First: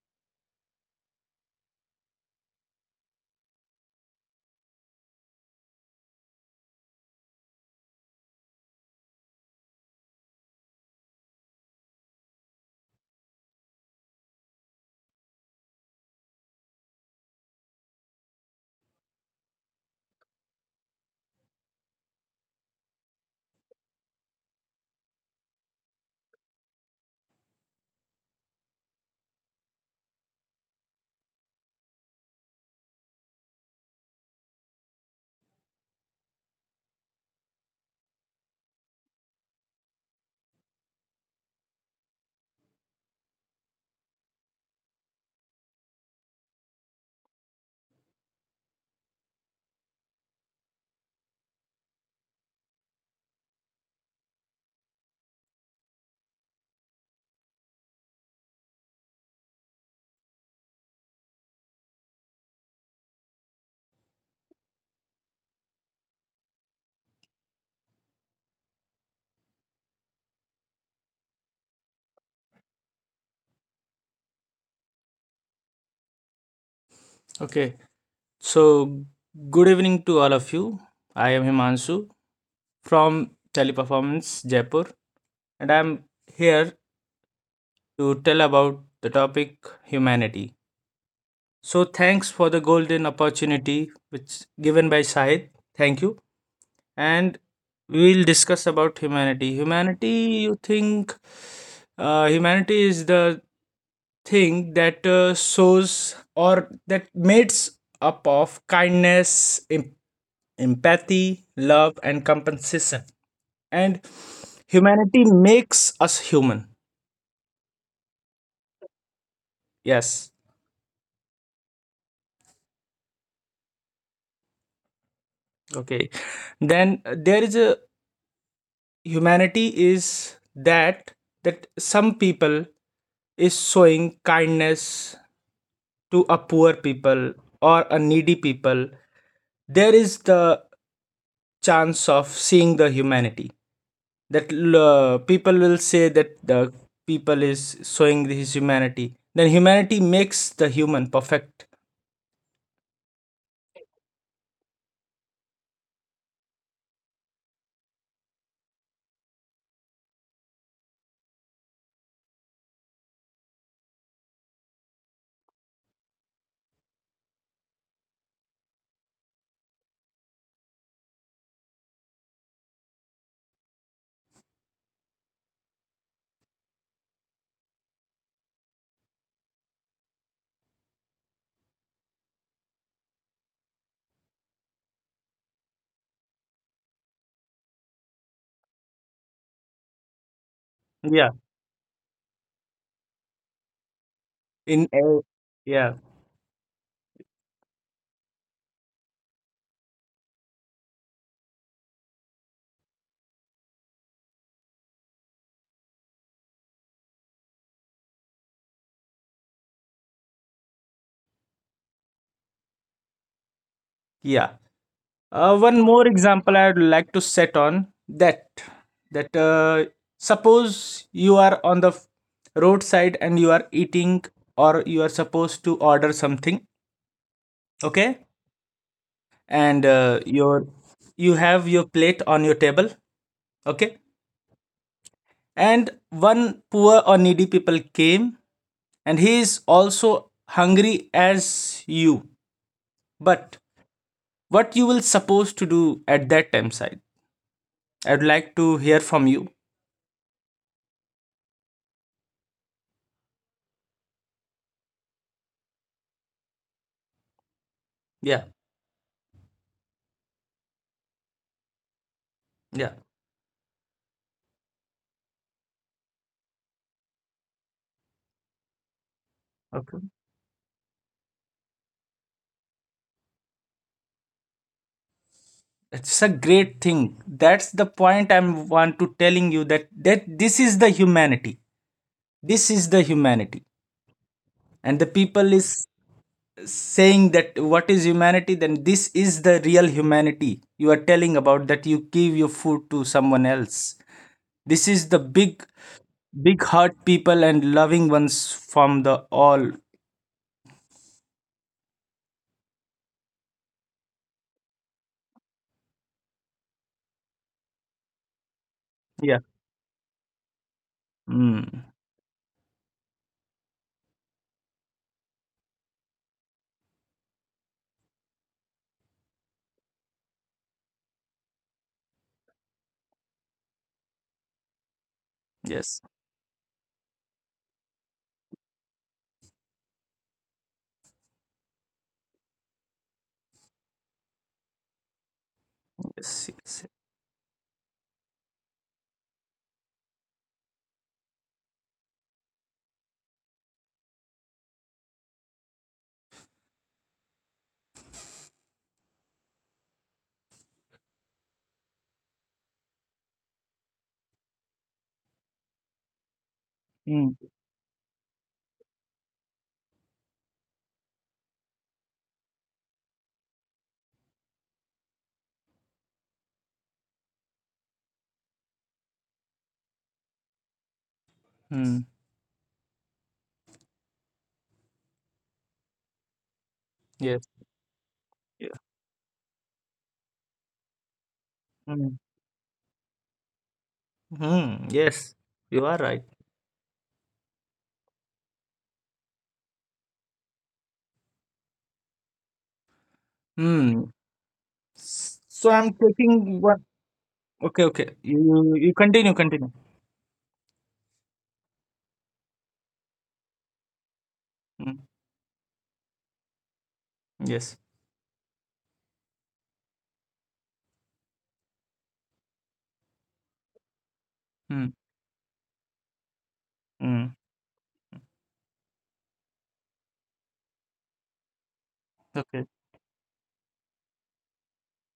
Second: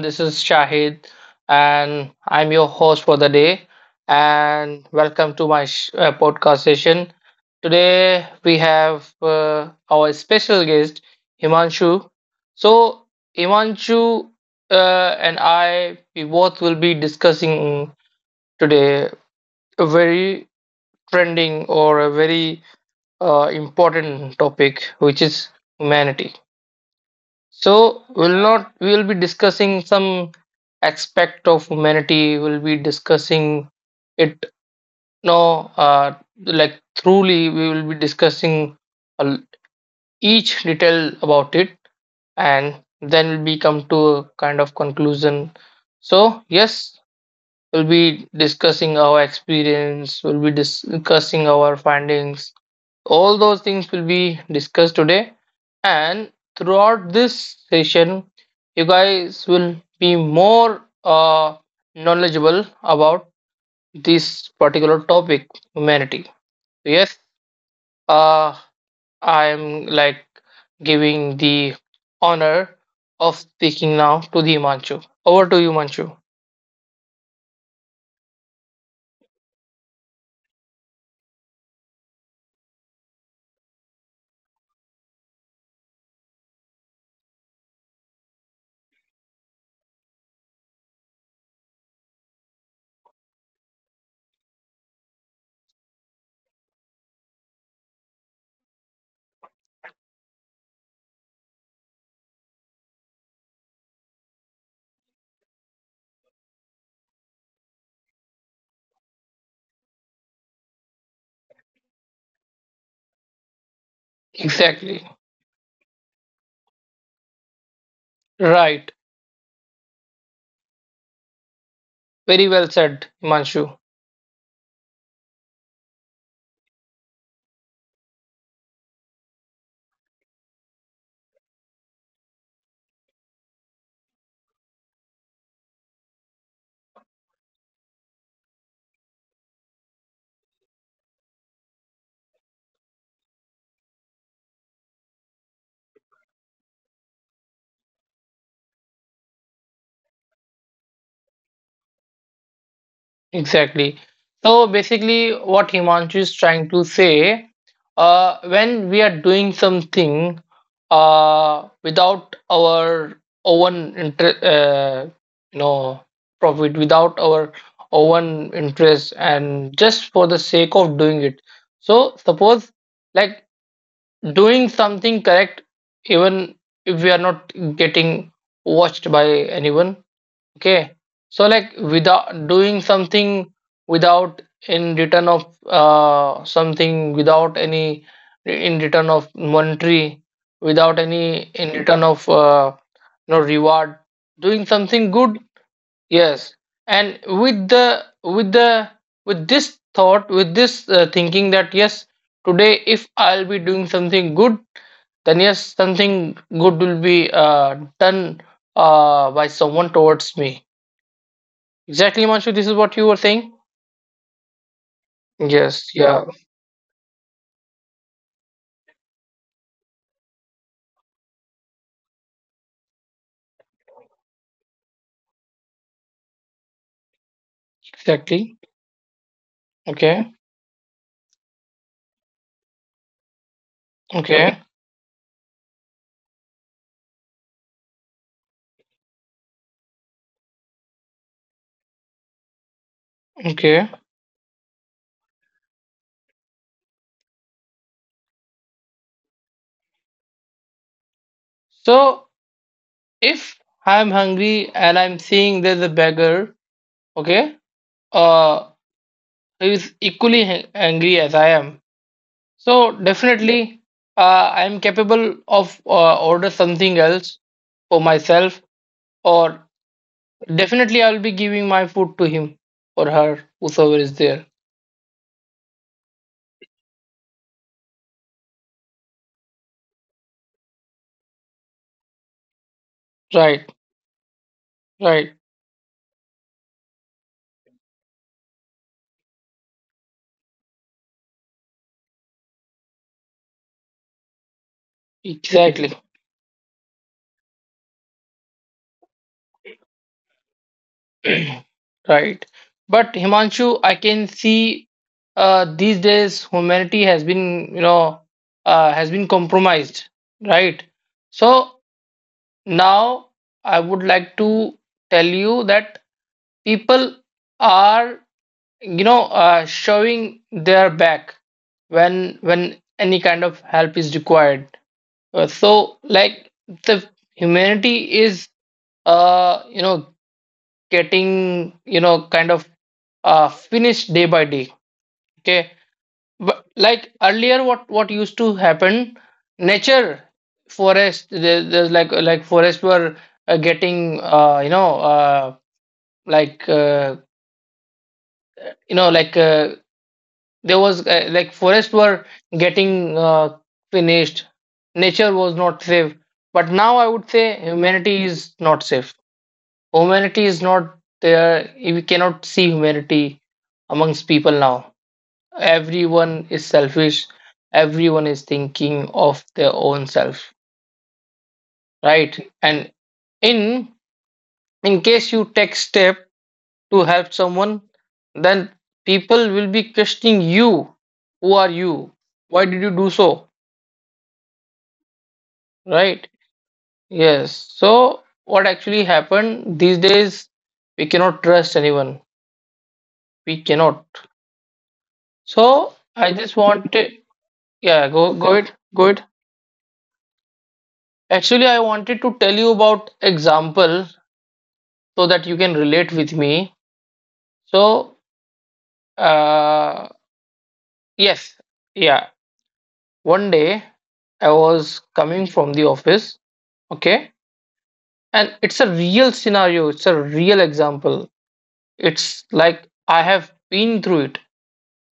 This is Shahid, and I'm your host for the day. And welcome to my podcast session. Today, we have our special guest, Himanshu. So, Himanshu and I, we both will be discussing today a very trending or a very important topic, which is humanity. So we'll not we'll be discussing some aspect of humanity. We'll be discussing it no like truly we will be discussing al- each detail about it, and then we'll be come to a kind of conclusion. So yes, we'll be discussing our experience, we'll be discussing our findings, all those things will be discussed today, and throughout this session, you guys will be more knowledgeable about this particular topic, humanity. So, yes, uh, I'm like giving the honor of speaking now to the Himanshu. Over to you, Himanshu. Okay, so good evening to all of you. I am Himanshu from Teleperformance Jaipur, and I'm here to tell about the topic humanity. So, thanks for the golden opportunity which given by Sahid. Thank you. And we'll discuss about humanity. Humanity, you think, humanity is the thing that shows or that mates up of kindness, empathy, love, and compensation. And Exactly. humanity makes us human. Right. Yes. Very well said, Himanshu. Okay. Then there is a humanity is that some people is showing kindness to a poor people or a needy people, there is the chance of seeing the humanity that people will say that the people is showing his humanity, then humanity makes the human perfect. Exactly. So basically, what Himanshu is trying to say, when we are doing something without our own you know, profit, without our own interest, and just for the sake of doing it. So suppose like doing something correct, even if we are not getting watched by anyone. Okay. So like without doing something, without in return of something, without any in return of monetary, without Yeah. any in return of you reward, doing in something a- good, yeah, yes, and with the with the with this thought, with this thinking that yes, today if I'll be doing something good, then yes, something good will be done by someone towards me. Exactly, Manshu. This is what you were saying. yeah. One Yes. more Yeah. Yeah. example I'd like to set on that, that suppose you are on the roadside and you are eating or you are supposed to order something, okay? Exactly. And Okay. You have your plate on your table, okay? Okay. And one poor or needy people came and he is also hungry as you. But Okay. what you will supposed to do at that time side? I'd like to hear from you. So if I'm hungry and I'm seeing there's a beggar, okay, Yeah, uh, who is equally hungry as I am, yeah. so definitely, I'm capable of order something else for myself, or Okay. definitely I'll be giving my food to him or her, whosoever is there. It's a great thing. That's the point I'm want to telling you, that this is the humanity. This is the humanity, Right. and the Right. people is saying that what is humanity. Then this is the real humanity you are telling about, that you give your food to someone else. This is the big Exactly. big heart people and loving ones from the all. Right. But Himanshu, I can see these days humanity has been, you know, has Yeah. been compromised, right? Mm. So now I would like to tell you that people are, you know, showing their back when any kind of help is required. Yes, So like the humanity is, you know, getting, you know, kind of finished day by day. Okay, yes, but yes. like earlier, what used to happen? Nature, forest. There, there's like Forests were getting you know like you know like there was like forests were getting finished. Nature was not safe, but now I would Mm. say humanity is not safe. Humanity is not there. We cannot see humanity amongst people now. Everyone is selfish, everyone is thinking of their own self, Mm. right? And in case you take step to help Yes. someone, then Yeah. people will be questioning you, who are you, Mm. why did you do so, Mm. Yes, you are right. right? Yes, so what actually happened these days, we cannot trust anyone, we cannot. Hmm. So So I'm I just taking one. wanted, Okay, okay. yeah, go You. go you it you go it continue, continue. Actually I wanted to tell you about example Mm. so that you can relate with me. Yes. So, uh, yes, yeah. One day I Mm. was coming from the office, okay, Mm. and it's a real scenario, it's a real example. It's Okay. like I have been through it,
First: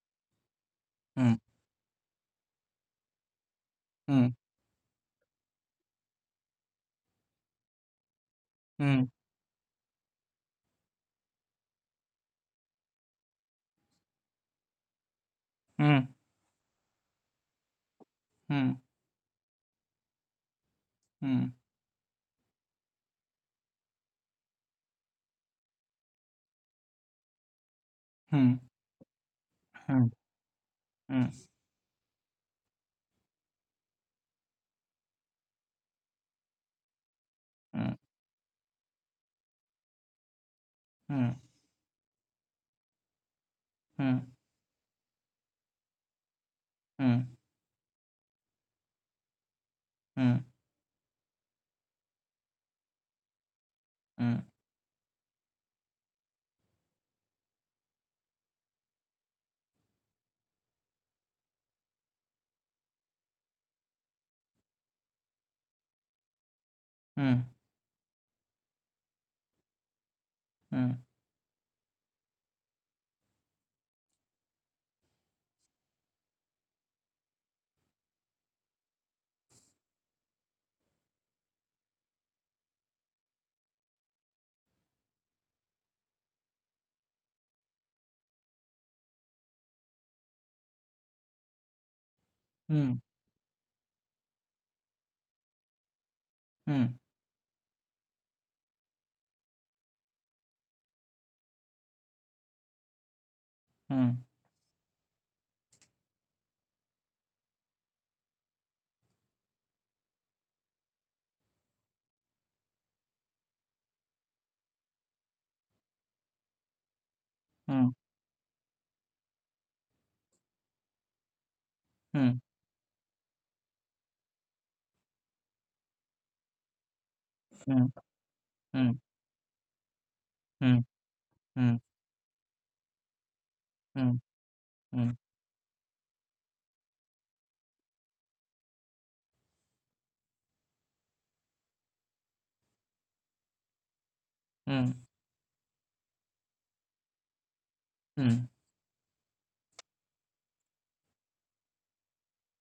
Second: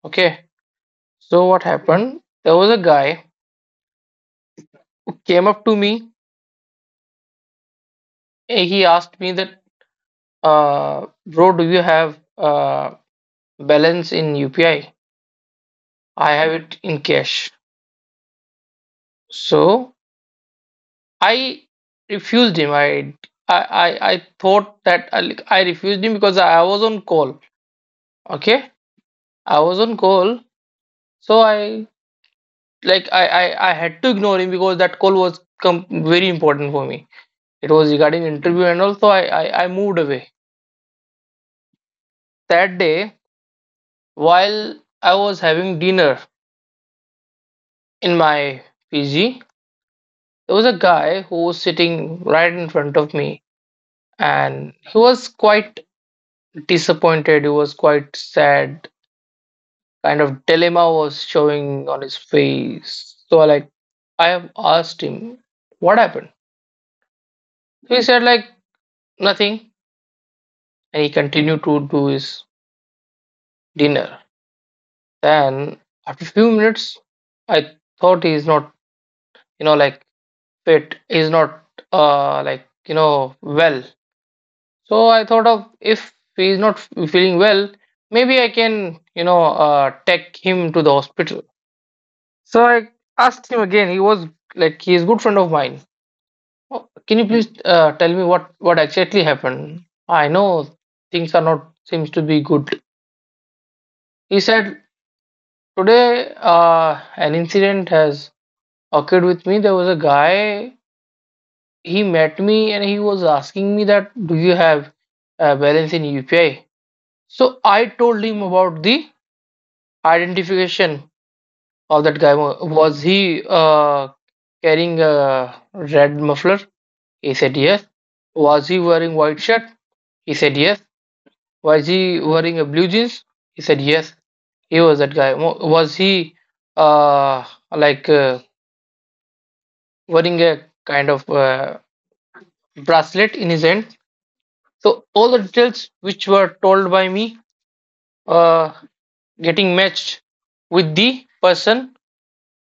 okay. Mm. So, what happened? There was a guy Mm. who came up to me, he Mm. asked me that, bro, do you have balance in UPI? Mm. I have it in cash. Mm. So, I refused him. I thought that I refused him because I was on call. Mm. Okay, I was on call, Mm. Mm. so I like I had to ignore him because that call was very important for me. It was regarding interview, and also I moved away that day Mm. Mm. while I was having dinner Mm. in my PG. There was a guy who was sitting right in front of me, and he was quite disappointed. He was quite sad, kind of dilemma was showing on his face. So I like I have asked him what happened. Mm. He said like nothing, and he continued to do his dinner. Then after a few minutes I thought he's not you know like fit, he's not like you know well. So I thought of, if he's not feeling well, maybe I can you know take him to the hospital. So I Mm. asked him again. He was like he is good friend of mine. Mm. Oh, Mm. can you please tell me what exactly happened? I know things are not seems to be good. He said, today an incident has occurred with me. There was a guy, he met me and he was asking me that do you have a balance in UPI? So I told him about the identification of that guy. Wa- was he carrying a red muffler? He said yes. Mm. Was he wearing white shirt? He said yes. Was he wearing a blue jeans? He said, yes, Mm. he was Mm. that Mm. guy. Wa- was he uh, like uh, wearing a kind of bracelet in his hand? So, all the details which were told by me uh, getting matched with the person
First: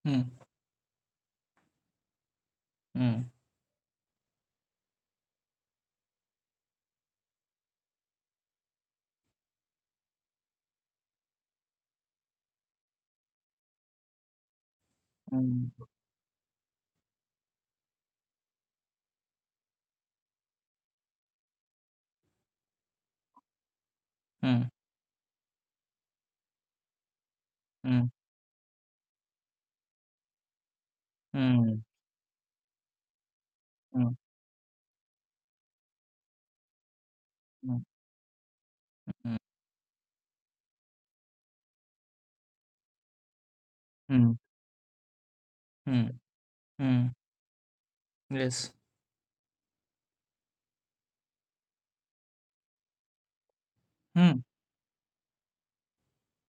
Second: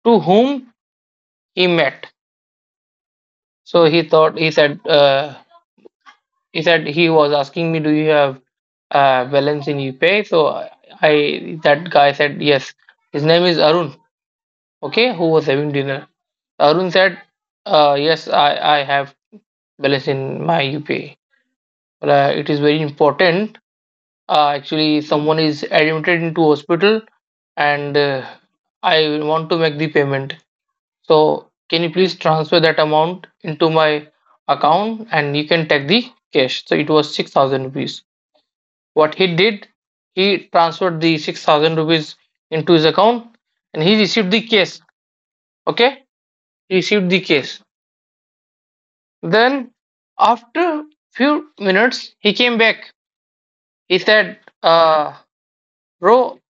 Mm. to Mm. whom he met. So, he thought, he said, he said he was asking me, do you have balance in UPI? So, I, that guy said, yes, his name is Arun, okay, who was having Mm. Mm. dinner. Arun said, yes, I have balance in my UPI. But, it is very important. Actually, someone is admitted into hospital Mm. Mm. and Mm. Mm. I want to make the payment. So, can you please transfer that amount into my account and you can take the cash? So, it was Mm. Mm. Mm. Mm. Mm. 6,000 Mm. Mm. Mm. Mm. rupees. What he Mm. did, he transferred the 6,000 rupees into his account and he Mm. received Mm. the cash. Okay, Mm. he received Mm. the cash. Yes. Then, after few minutes, he came back. He said, Mm, "Bro,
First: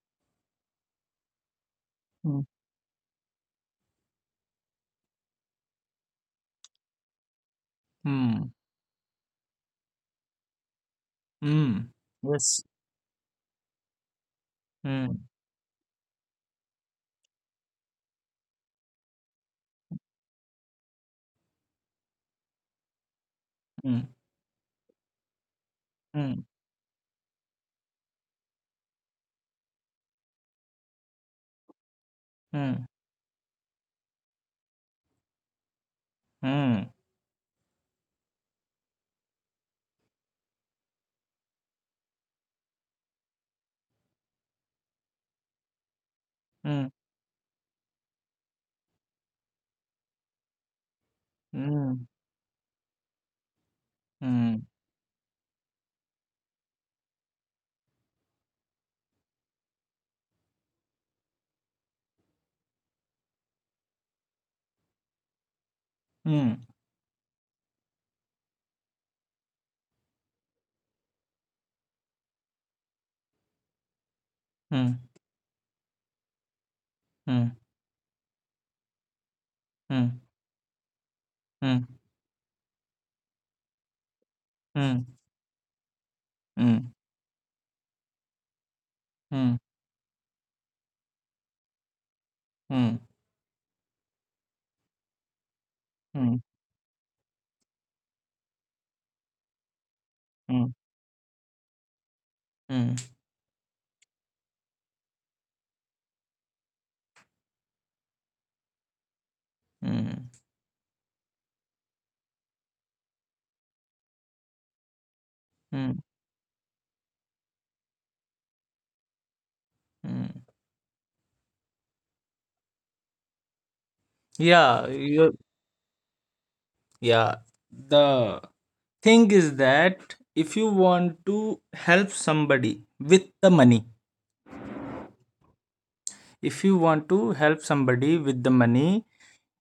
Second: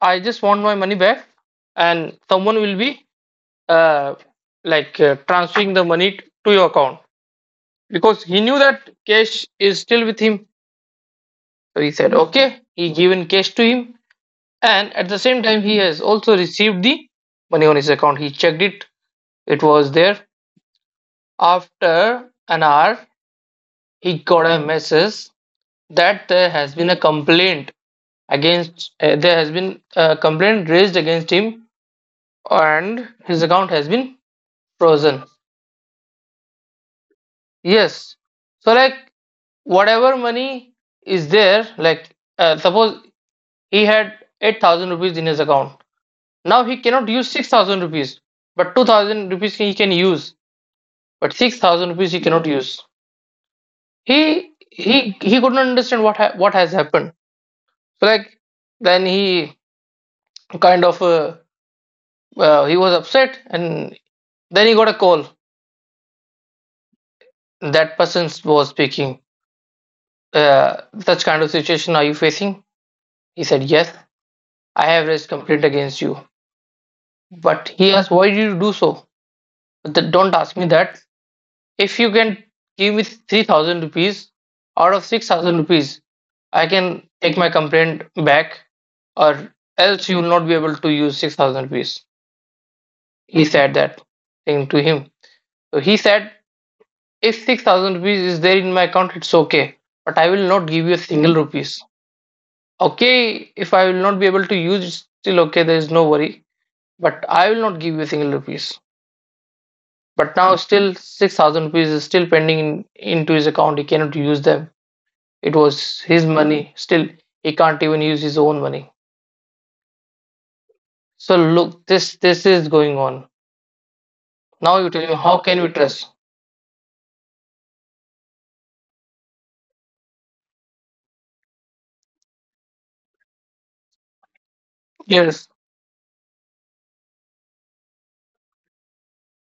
I just want my money back, and mm, someone will be uh, transferring the money to your account because he mm, knew that cash is still with him." So mm. he said, "Okay." Yes. He given cash to him, and at the Mm, same time, he has also received the money on his account. He checked it; it was there. After an hour, mm, he got a message that mm, there has been a complaint raised against him, mm, and his account has been frozen. mm, Yes, so like whatever money is there, like, suppose he had 8,000 rupees in his account, now he mm, cannot use 6,000 rupees, but 2,000 rupees he can use, but 6,000 mm, rupees he cannot use. he mm, he he couldn't understand what has happened. So like, then he kind of, he was upset, and then he got a call. mm, That person was speaking, such kind of situation are you facing? He said, yes, I mm, have raised complaint against you. But he asked, why did you do so? Mm, Don't ask me that. mm, If you can give me 3,000 rupees out of mm, 6,000 rupees, I mm, can take my complaint back, or mm, else you will not be able to use 6,000 rupees. mm, He said that thing to him. So he mm, said, mm, if 6,000 rupees is there in my account, it's okay, but I will not mm, give you a single rupees. mm, Okay, if I will not be able to use, it's still okay, there is no worry. But I will not give you a single rupees. mm, But now still 6,000 rupees is still pending in, into his account. He cannot use them. It mm, was his money. Still, he can't even use his own money. mm. So look, this is going on. Now Yeah, you tell me, you. how can we trust? Yeah. The thing is that if you want to help somebody with the money, Yes. if you want to help somebody with the money,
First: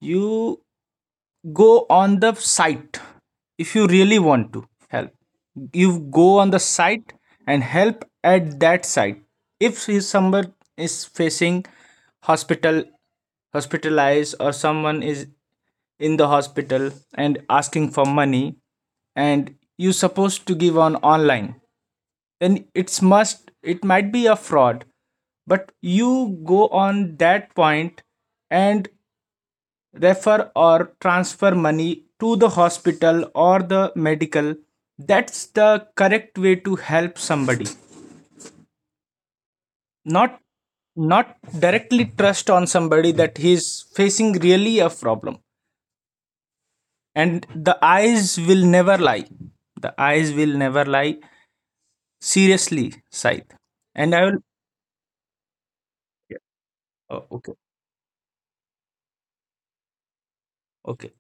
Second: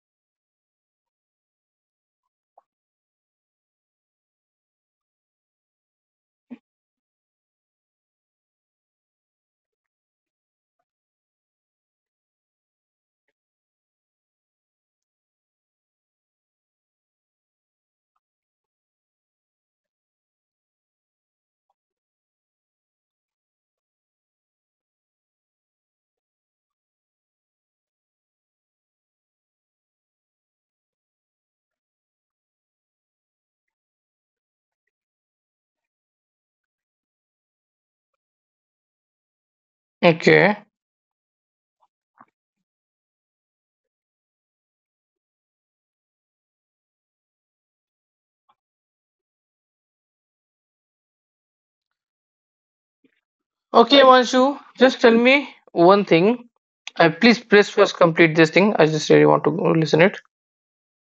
you go on the site. If you really want to help, you go on the site and help at that site. If somebody is facing hospital, hospitalized, or someone is in the hospital and asking for money and you supposed to give on online, then it might be a fraud. But you go on that point and refer or transfer money to the hospital or the medical. That's the correct way to help somebody. not Okay. not directly trust on somebody that he's facing really a problem, and the eyes will never lie. The eyes will never lie. Seriously, Saith. Okay, And I will. Manshu, just tell me one Yeah. thing. I, Oh, please okay, please first complete this thing. I just really want to listen it. okay.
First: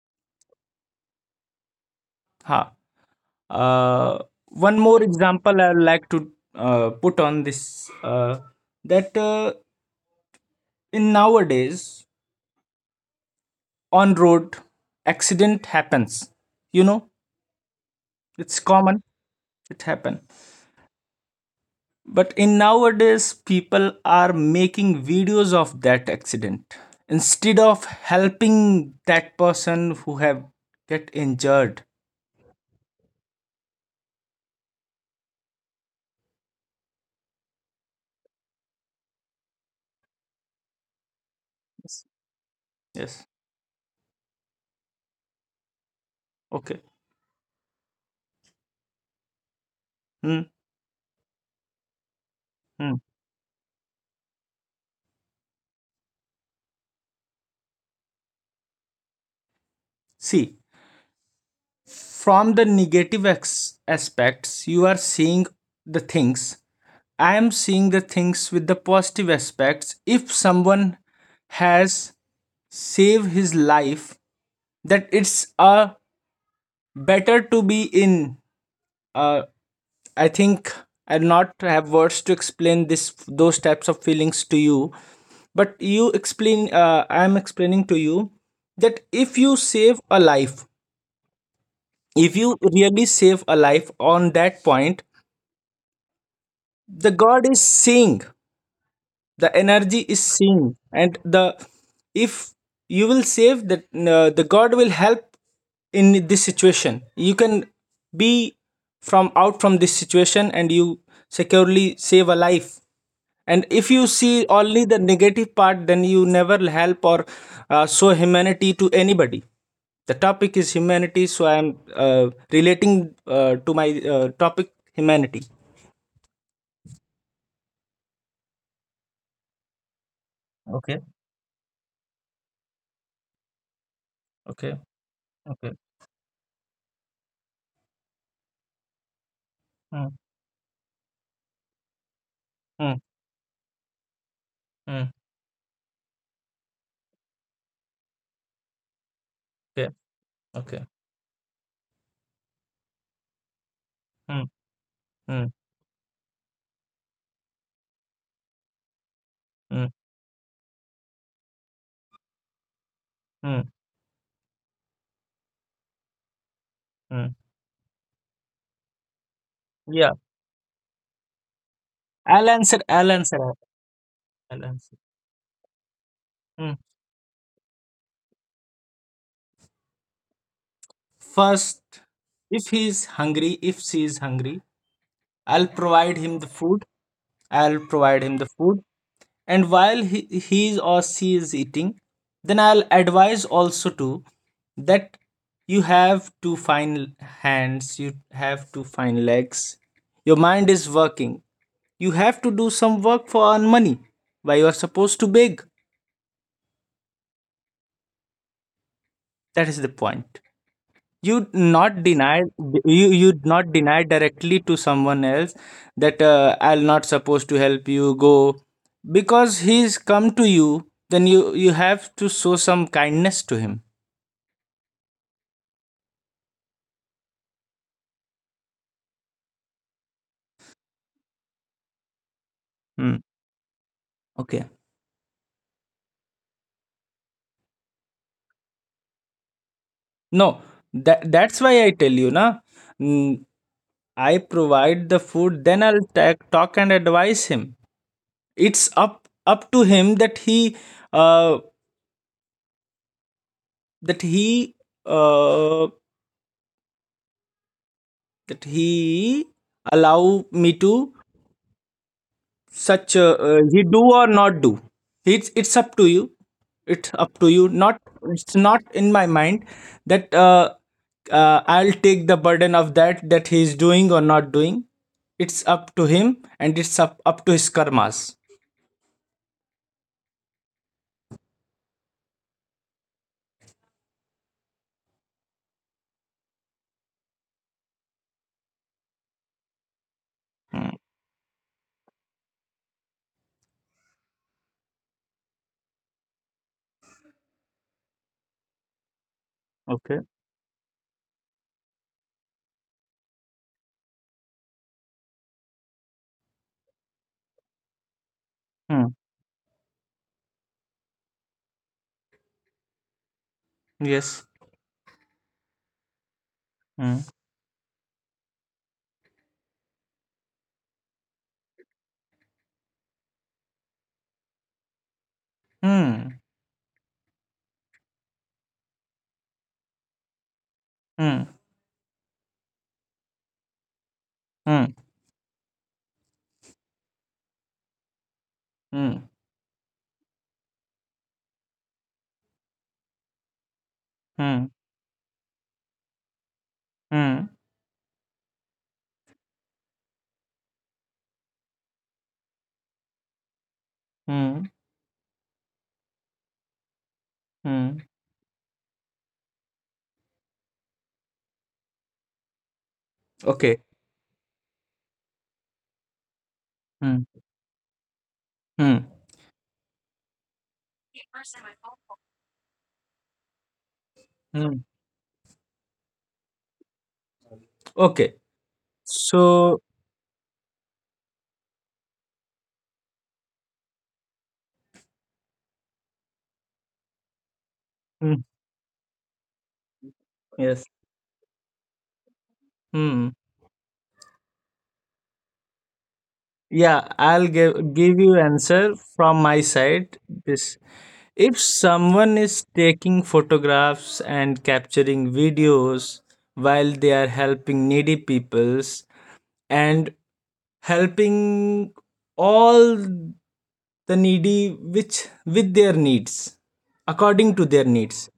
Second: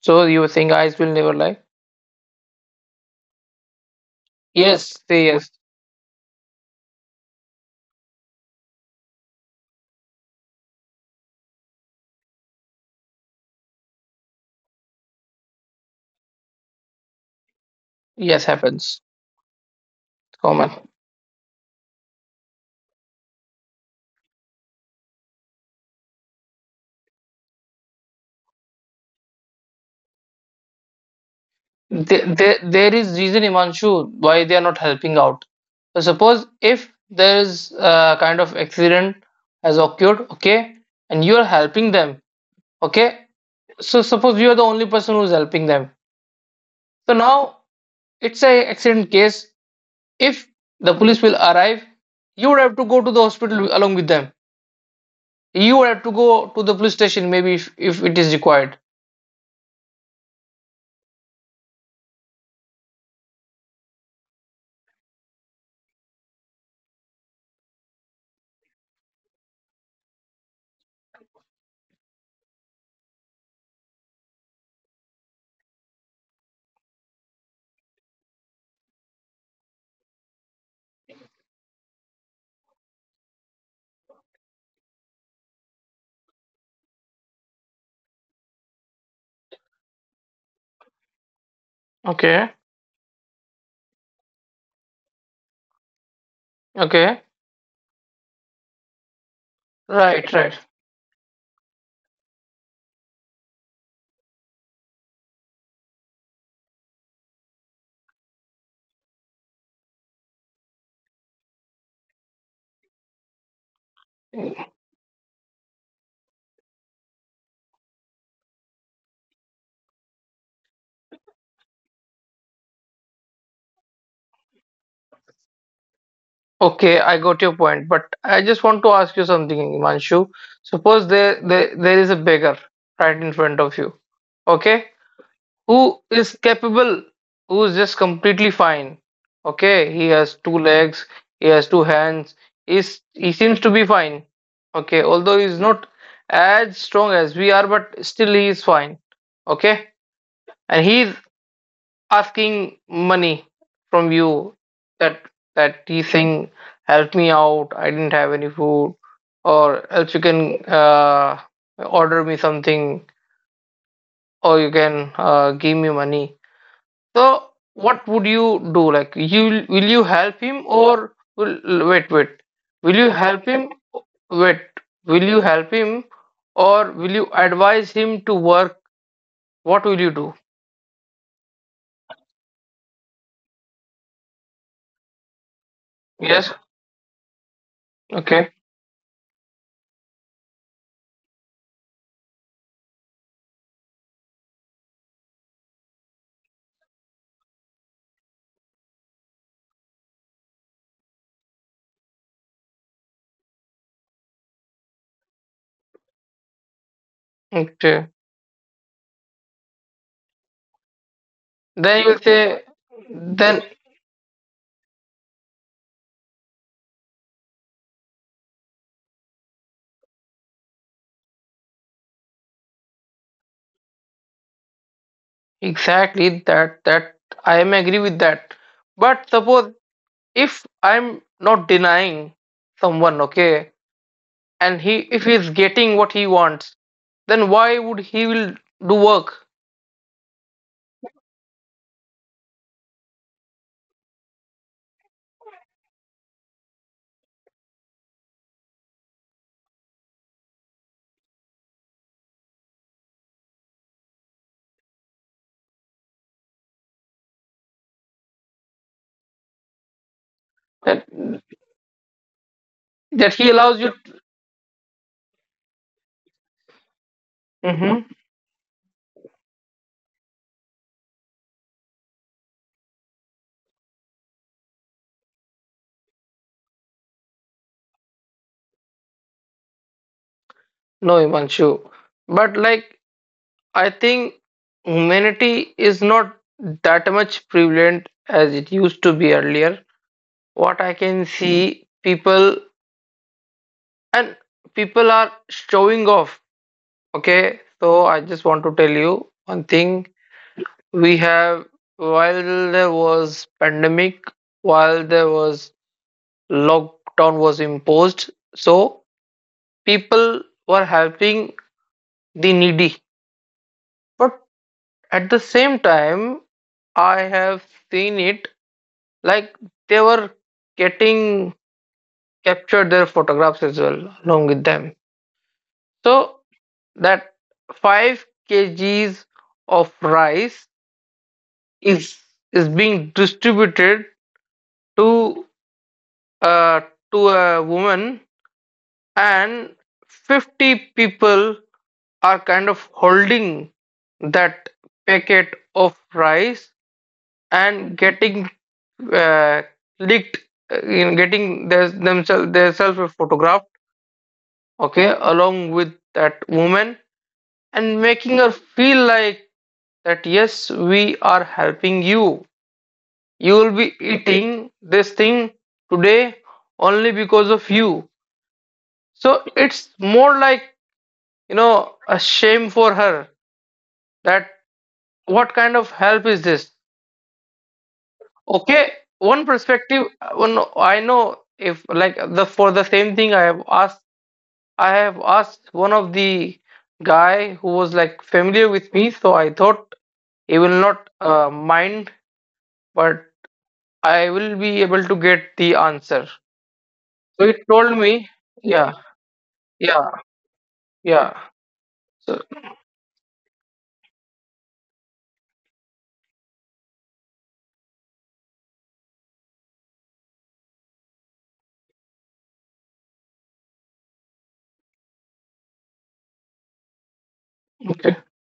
So you were saying eyes will never lie. Ha. Uh, one Yes, more say yes. example I would like to put on this, that in nowadays, on road, accident happens, you know Yes, it's common, happens. it happen. Common. But in nowadays people are making videos of that accident instead of helping that person who have get injured. There is reason, Imanshu, why they are not helping out. So suppose if there is a kind of accident has occurred, okay, and you are helping Yes. them, Yes. okay. So suppose you are the only person who is helping them. Okay. So now it's a accident case. Hmm, If the police will arrive, you would have to hmm. go to the hospital along with them. You would have to go to the police station maybe if it is required. See, from the negative aspects you are seeing the things. I am seeing the things with the positive aspects. If someone has saved his life, that it's a better to be in a, I think I'll not have words to explain this, those types of feelings to you. But you explain. I'm explaining to you that if you save a life, if Okay. you really save a life on that point, the Okay. God is seeing. The energy is Right. Right. seeing, and the, if you will save that, the God will help in this situation. You can be from out from this situation, and you securely save a life. And if you see only the negative part, then you never help or show humanity to anybody. The topic is humanity, so I am uh, relating to my topic humanity. Okay, I got your point, but I just want to ask you something, Himanshu. Okay, Suppose there is a beggar right in front of you, okay, okay? okay. Who is capable, who is just completely fine. Okay, he Mm, has two legs, he has two hands, mm, is he seems to be fine. Okay, mm, although he's not as strong as we are, but still he is fine. Okay, okay, and okay. he asking money from Mm, you that mm, that he's saying help me out, I didn't have any food, mm, or else you can uh, order me something, mm, or you can give me money. So mm. what would you do? Like, you will you Yeah, help him or will— wait, I'll answer, will you I'll answer, help I'll him? Wait, I'll answer. will you help him, Mm, or will you advise him to work? What will you do? first, if he is hungry, if she is hungry, I'll provide him the Yes. food. I'll provide him Okay, the food. And while he or she is eating, then I'll advise also too that you have to find hands, you have to find legs, your mind is working, you have to do some work for earn money, why you are supposed to beg. okay. That is the point. You Then not you will deny. say, You then— not deny directly to someone else that I'll not supposed to help you, go, because he's come to you, then you have to show some kindness to him. Exactly, that I am agree with that. But suppose if I'm not denying Hmm. someone, okay, Okay. and he, if he's getting what he wants, then why would he will do work? No, that's why I tell you na. mm, I provide the food, then I'll talk and advise him. It's up to him that he uh that he uh that he allow me That, to, such that he allows he you? do or not do. It's up to you, it's up to you, not. Mhm. It's not in my mind that I'll take the burden of that he is doing or not doing. It's up to him, and it's up to his karmas. No, Imanshu. But like, I think humanity is not that much prevalent as it used to be earlier. What I can see, people, and people are showing off. Okay, so I just want to tell you one thing. Okay. We have— while there was pandemic, while there was lockdown was imposed, so Hmm. people were helping the needy. But Yes. at the same time, I Hmm. have seen it like they were getting captured their photographs as well along with them. So Hmm. that 5 kg kgs of rice Hmm. is— is being distributed Hmm. to uh, to a woman, Hmm. and 50 people are kind of holding that Hmm. packet of rice Hmm. and getting uh, licked, in getting their themselves photographed, Hmm. okay, along with that woman Hmm. and making her feel like that yes, we are helping you. You'll Okay. be eating this thing today only Hmm. because of you. Hmm. So it's more like, you know, a shame for her that Hmm. what kind of help is this? Okay. Okay, one So. perspective. One— I know, if like, the— for the same thing I have asked one of the guy who was like Hmm. familiar with me, so I thought he will Yes. not mind, but Hmm. I will be able to get the answer. Yeah, So I'll he told give me, you yeah, answer from my yeah. side. This Yeah. If So someone is taking photographs and capturing videos while they are helping needy peoples, and helping all the needy which with their needs, according to their okay, needs.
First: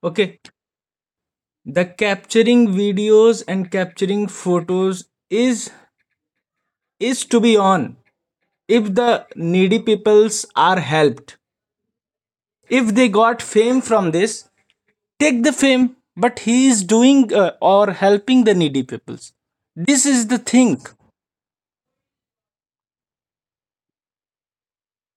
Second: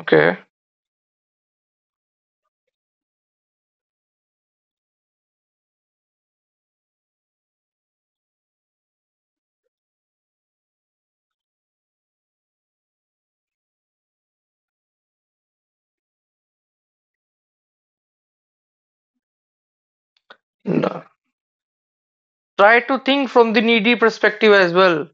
okay. Okay. The capturing videos and capturing photos, is to be on. If the needy peoples are helped, if they got fame from this, take the fame, but he is doing or helping the needy peoples. This is the thing. No. Try to think from the needy perspective as well.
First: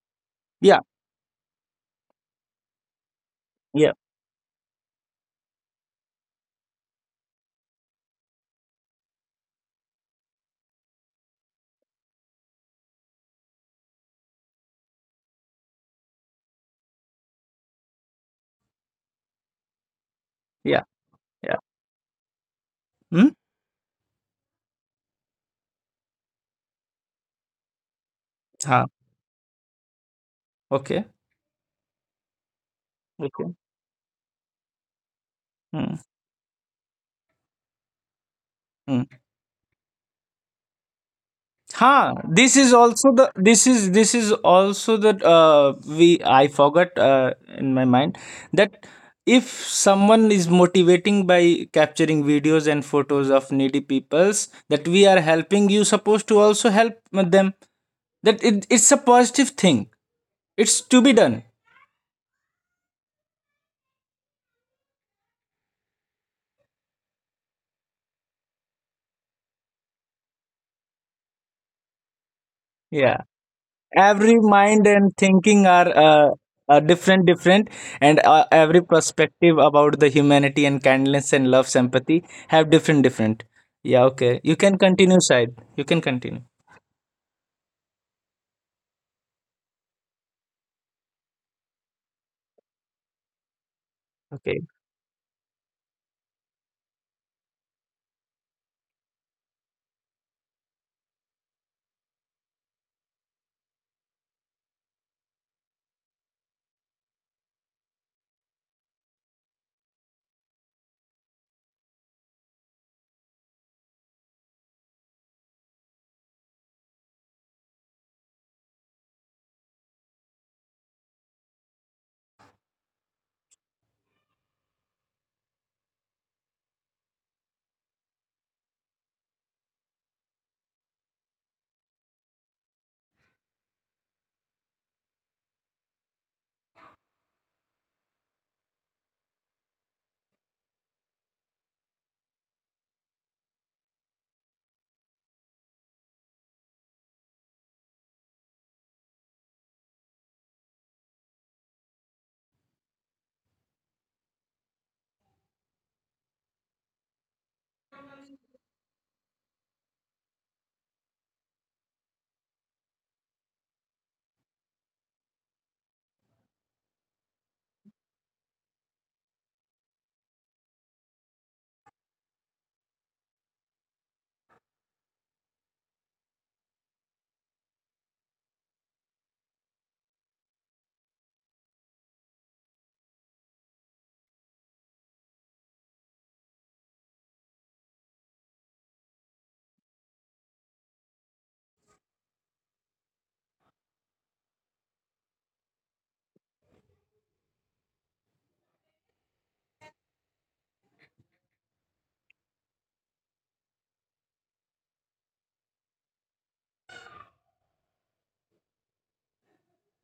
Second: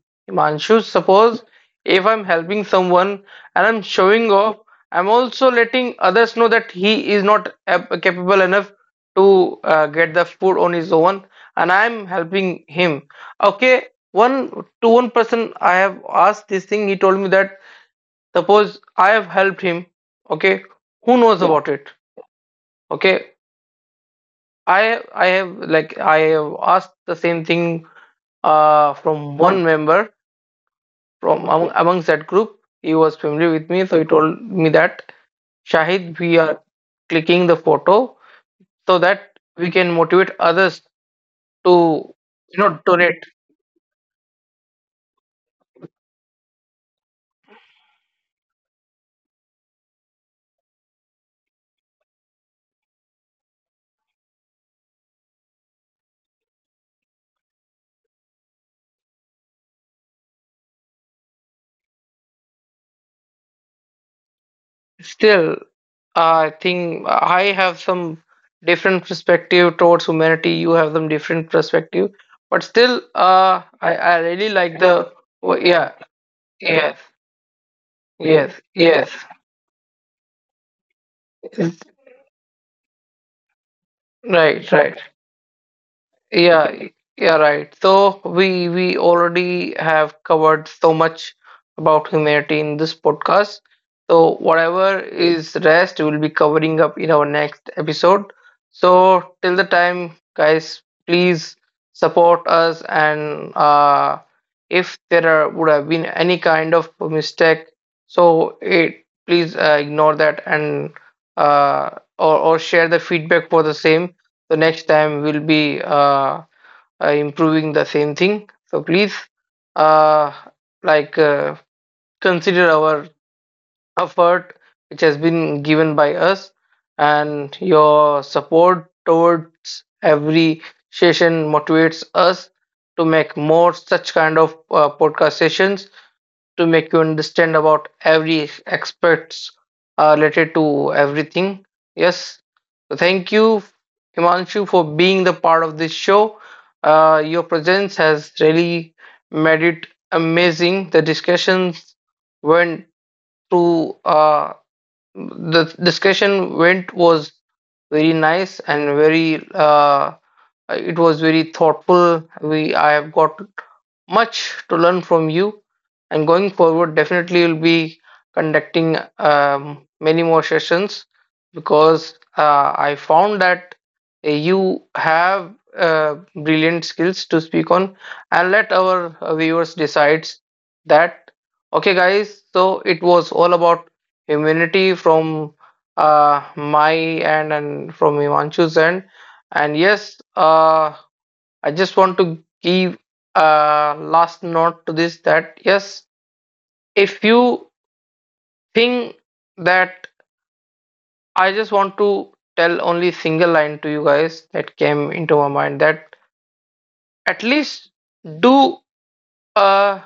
Yeah, Himanshu, suppose if I'm helping someone and I'm yeah, showing off, I'm also letting others know that he is not ab- capable enough to get the food on his own, and I'm helping him. Okay, one— to one person I have asked this thing. He told me that suppose I have helped him. Okay, yeah, who knows— yeah— yeah. about it? Hmm? Okay, I have like— I have asked the same thing Ah, from one member okay, from among, amongst that group. He was familiar okay. with me, so he told me that Hmm, Shahid, we are clicking the photo so hmm. that we can motivate others to, Huh, you this is know, also donate. the this is also the we I forgot in my mind, that if someone is motivating by capturing videos and photos of needy peoples, that we are helping, you supposed to also help them. That it's a positive thing, it's to be done. Still, I think I have some different perspective towards humanity. You have some different perspective, but still, Yeah. I Every really like mind and the— oh, thinking are yeah, yes, different different, and every yes, perspective about the humanity and kindness and love yes. sympathy have different different. Yeah, okay, you Right. can So, right. continue side, you can continue. Yeah, yeah, right. So we already have covered so much about humanity in this podcast. So Okay, whatever is rest, we'll be covering up in our next episode. So till the time, guys, please support us. And if there are, would have been any kind of mistake, so it, please ignore that, and uh, or share the feedback for the same. The next time we'll be improving the same thing, so please, uh, like, consider our effort which has been given by us, and your support towards every session motivates us to make more such kind of podcast sessions to make you understand about every aspects related to everything. Yes. So thank you, Himanshu, for being the part of this show. Your presence has really made it amazing. The discussions went to the discussion went was very nice and very it was very thoughtful. We— I have got much to learn from you, and going forward, definitely will be conducting many more sessions because I found that you have brilliant skills to speak on, and let our viewers decides that. Okay, guys. So it was all about humanity from my end and from Himanshu's end. And yes, I just want to give a last note to this that yes, if you think that— I just want to tell only single line to you guys that came into my mind, that at least do a—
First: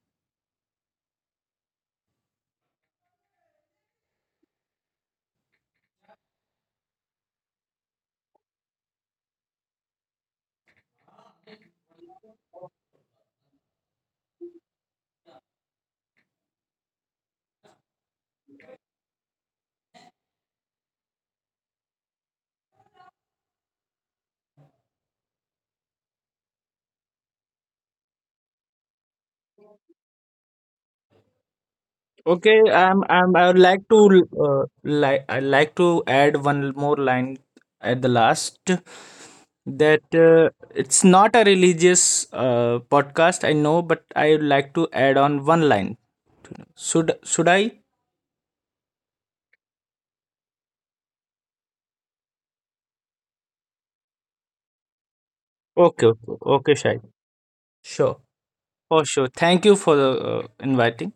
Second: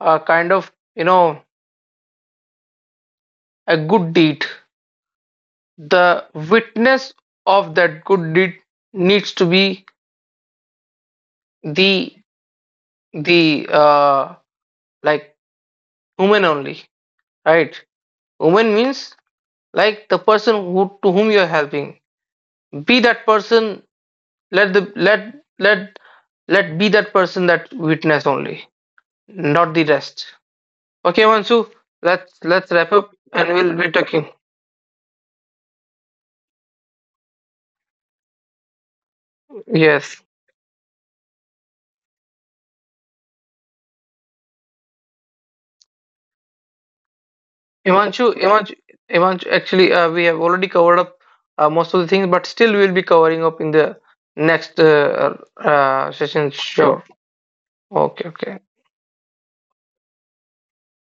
a kind of, you know, a good deed. The witness of that good deed needs to be the— the uh, like, woman only, right? Woman means like the person who— to whom you're helping, be that person. Let the— let let be that person that witness only, not the rest. Okay, Imanshu, let's okay. let's wrap up I and would we'll like be to talking. Like I like to add one more line at the last, that Yes, it's not a religious podcast, I know, but I would like to add on one line. Should I? Imanshu, Imanshu, actually, we have already covered up most of the things, but still we'll be covering up in the next Okay, okay, session. okay, Shai. Sure, Sure. okay, okay. For sure. Thank you for inviting.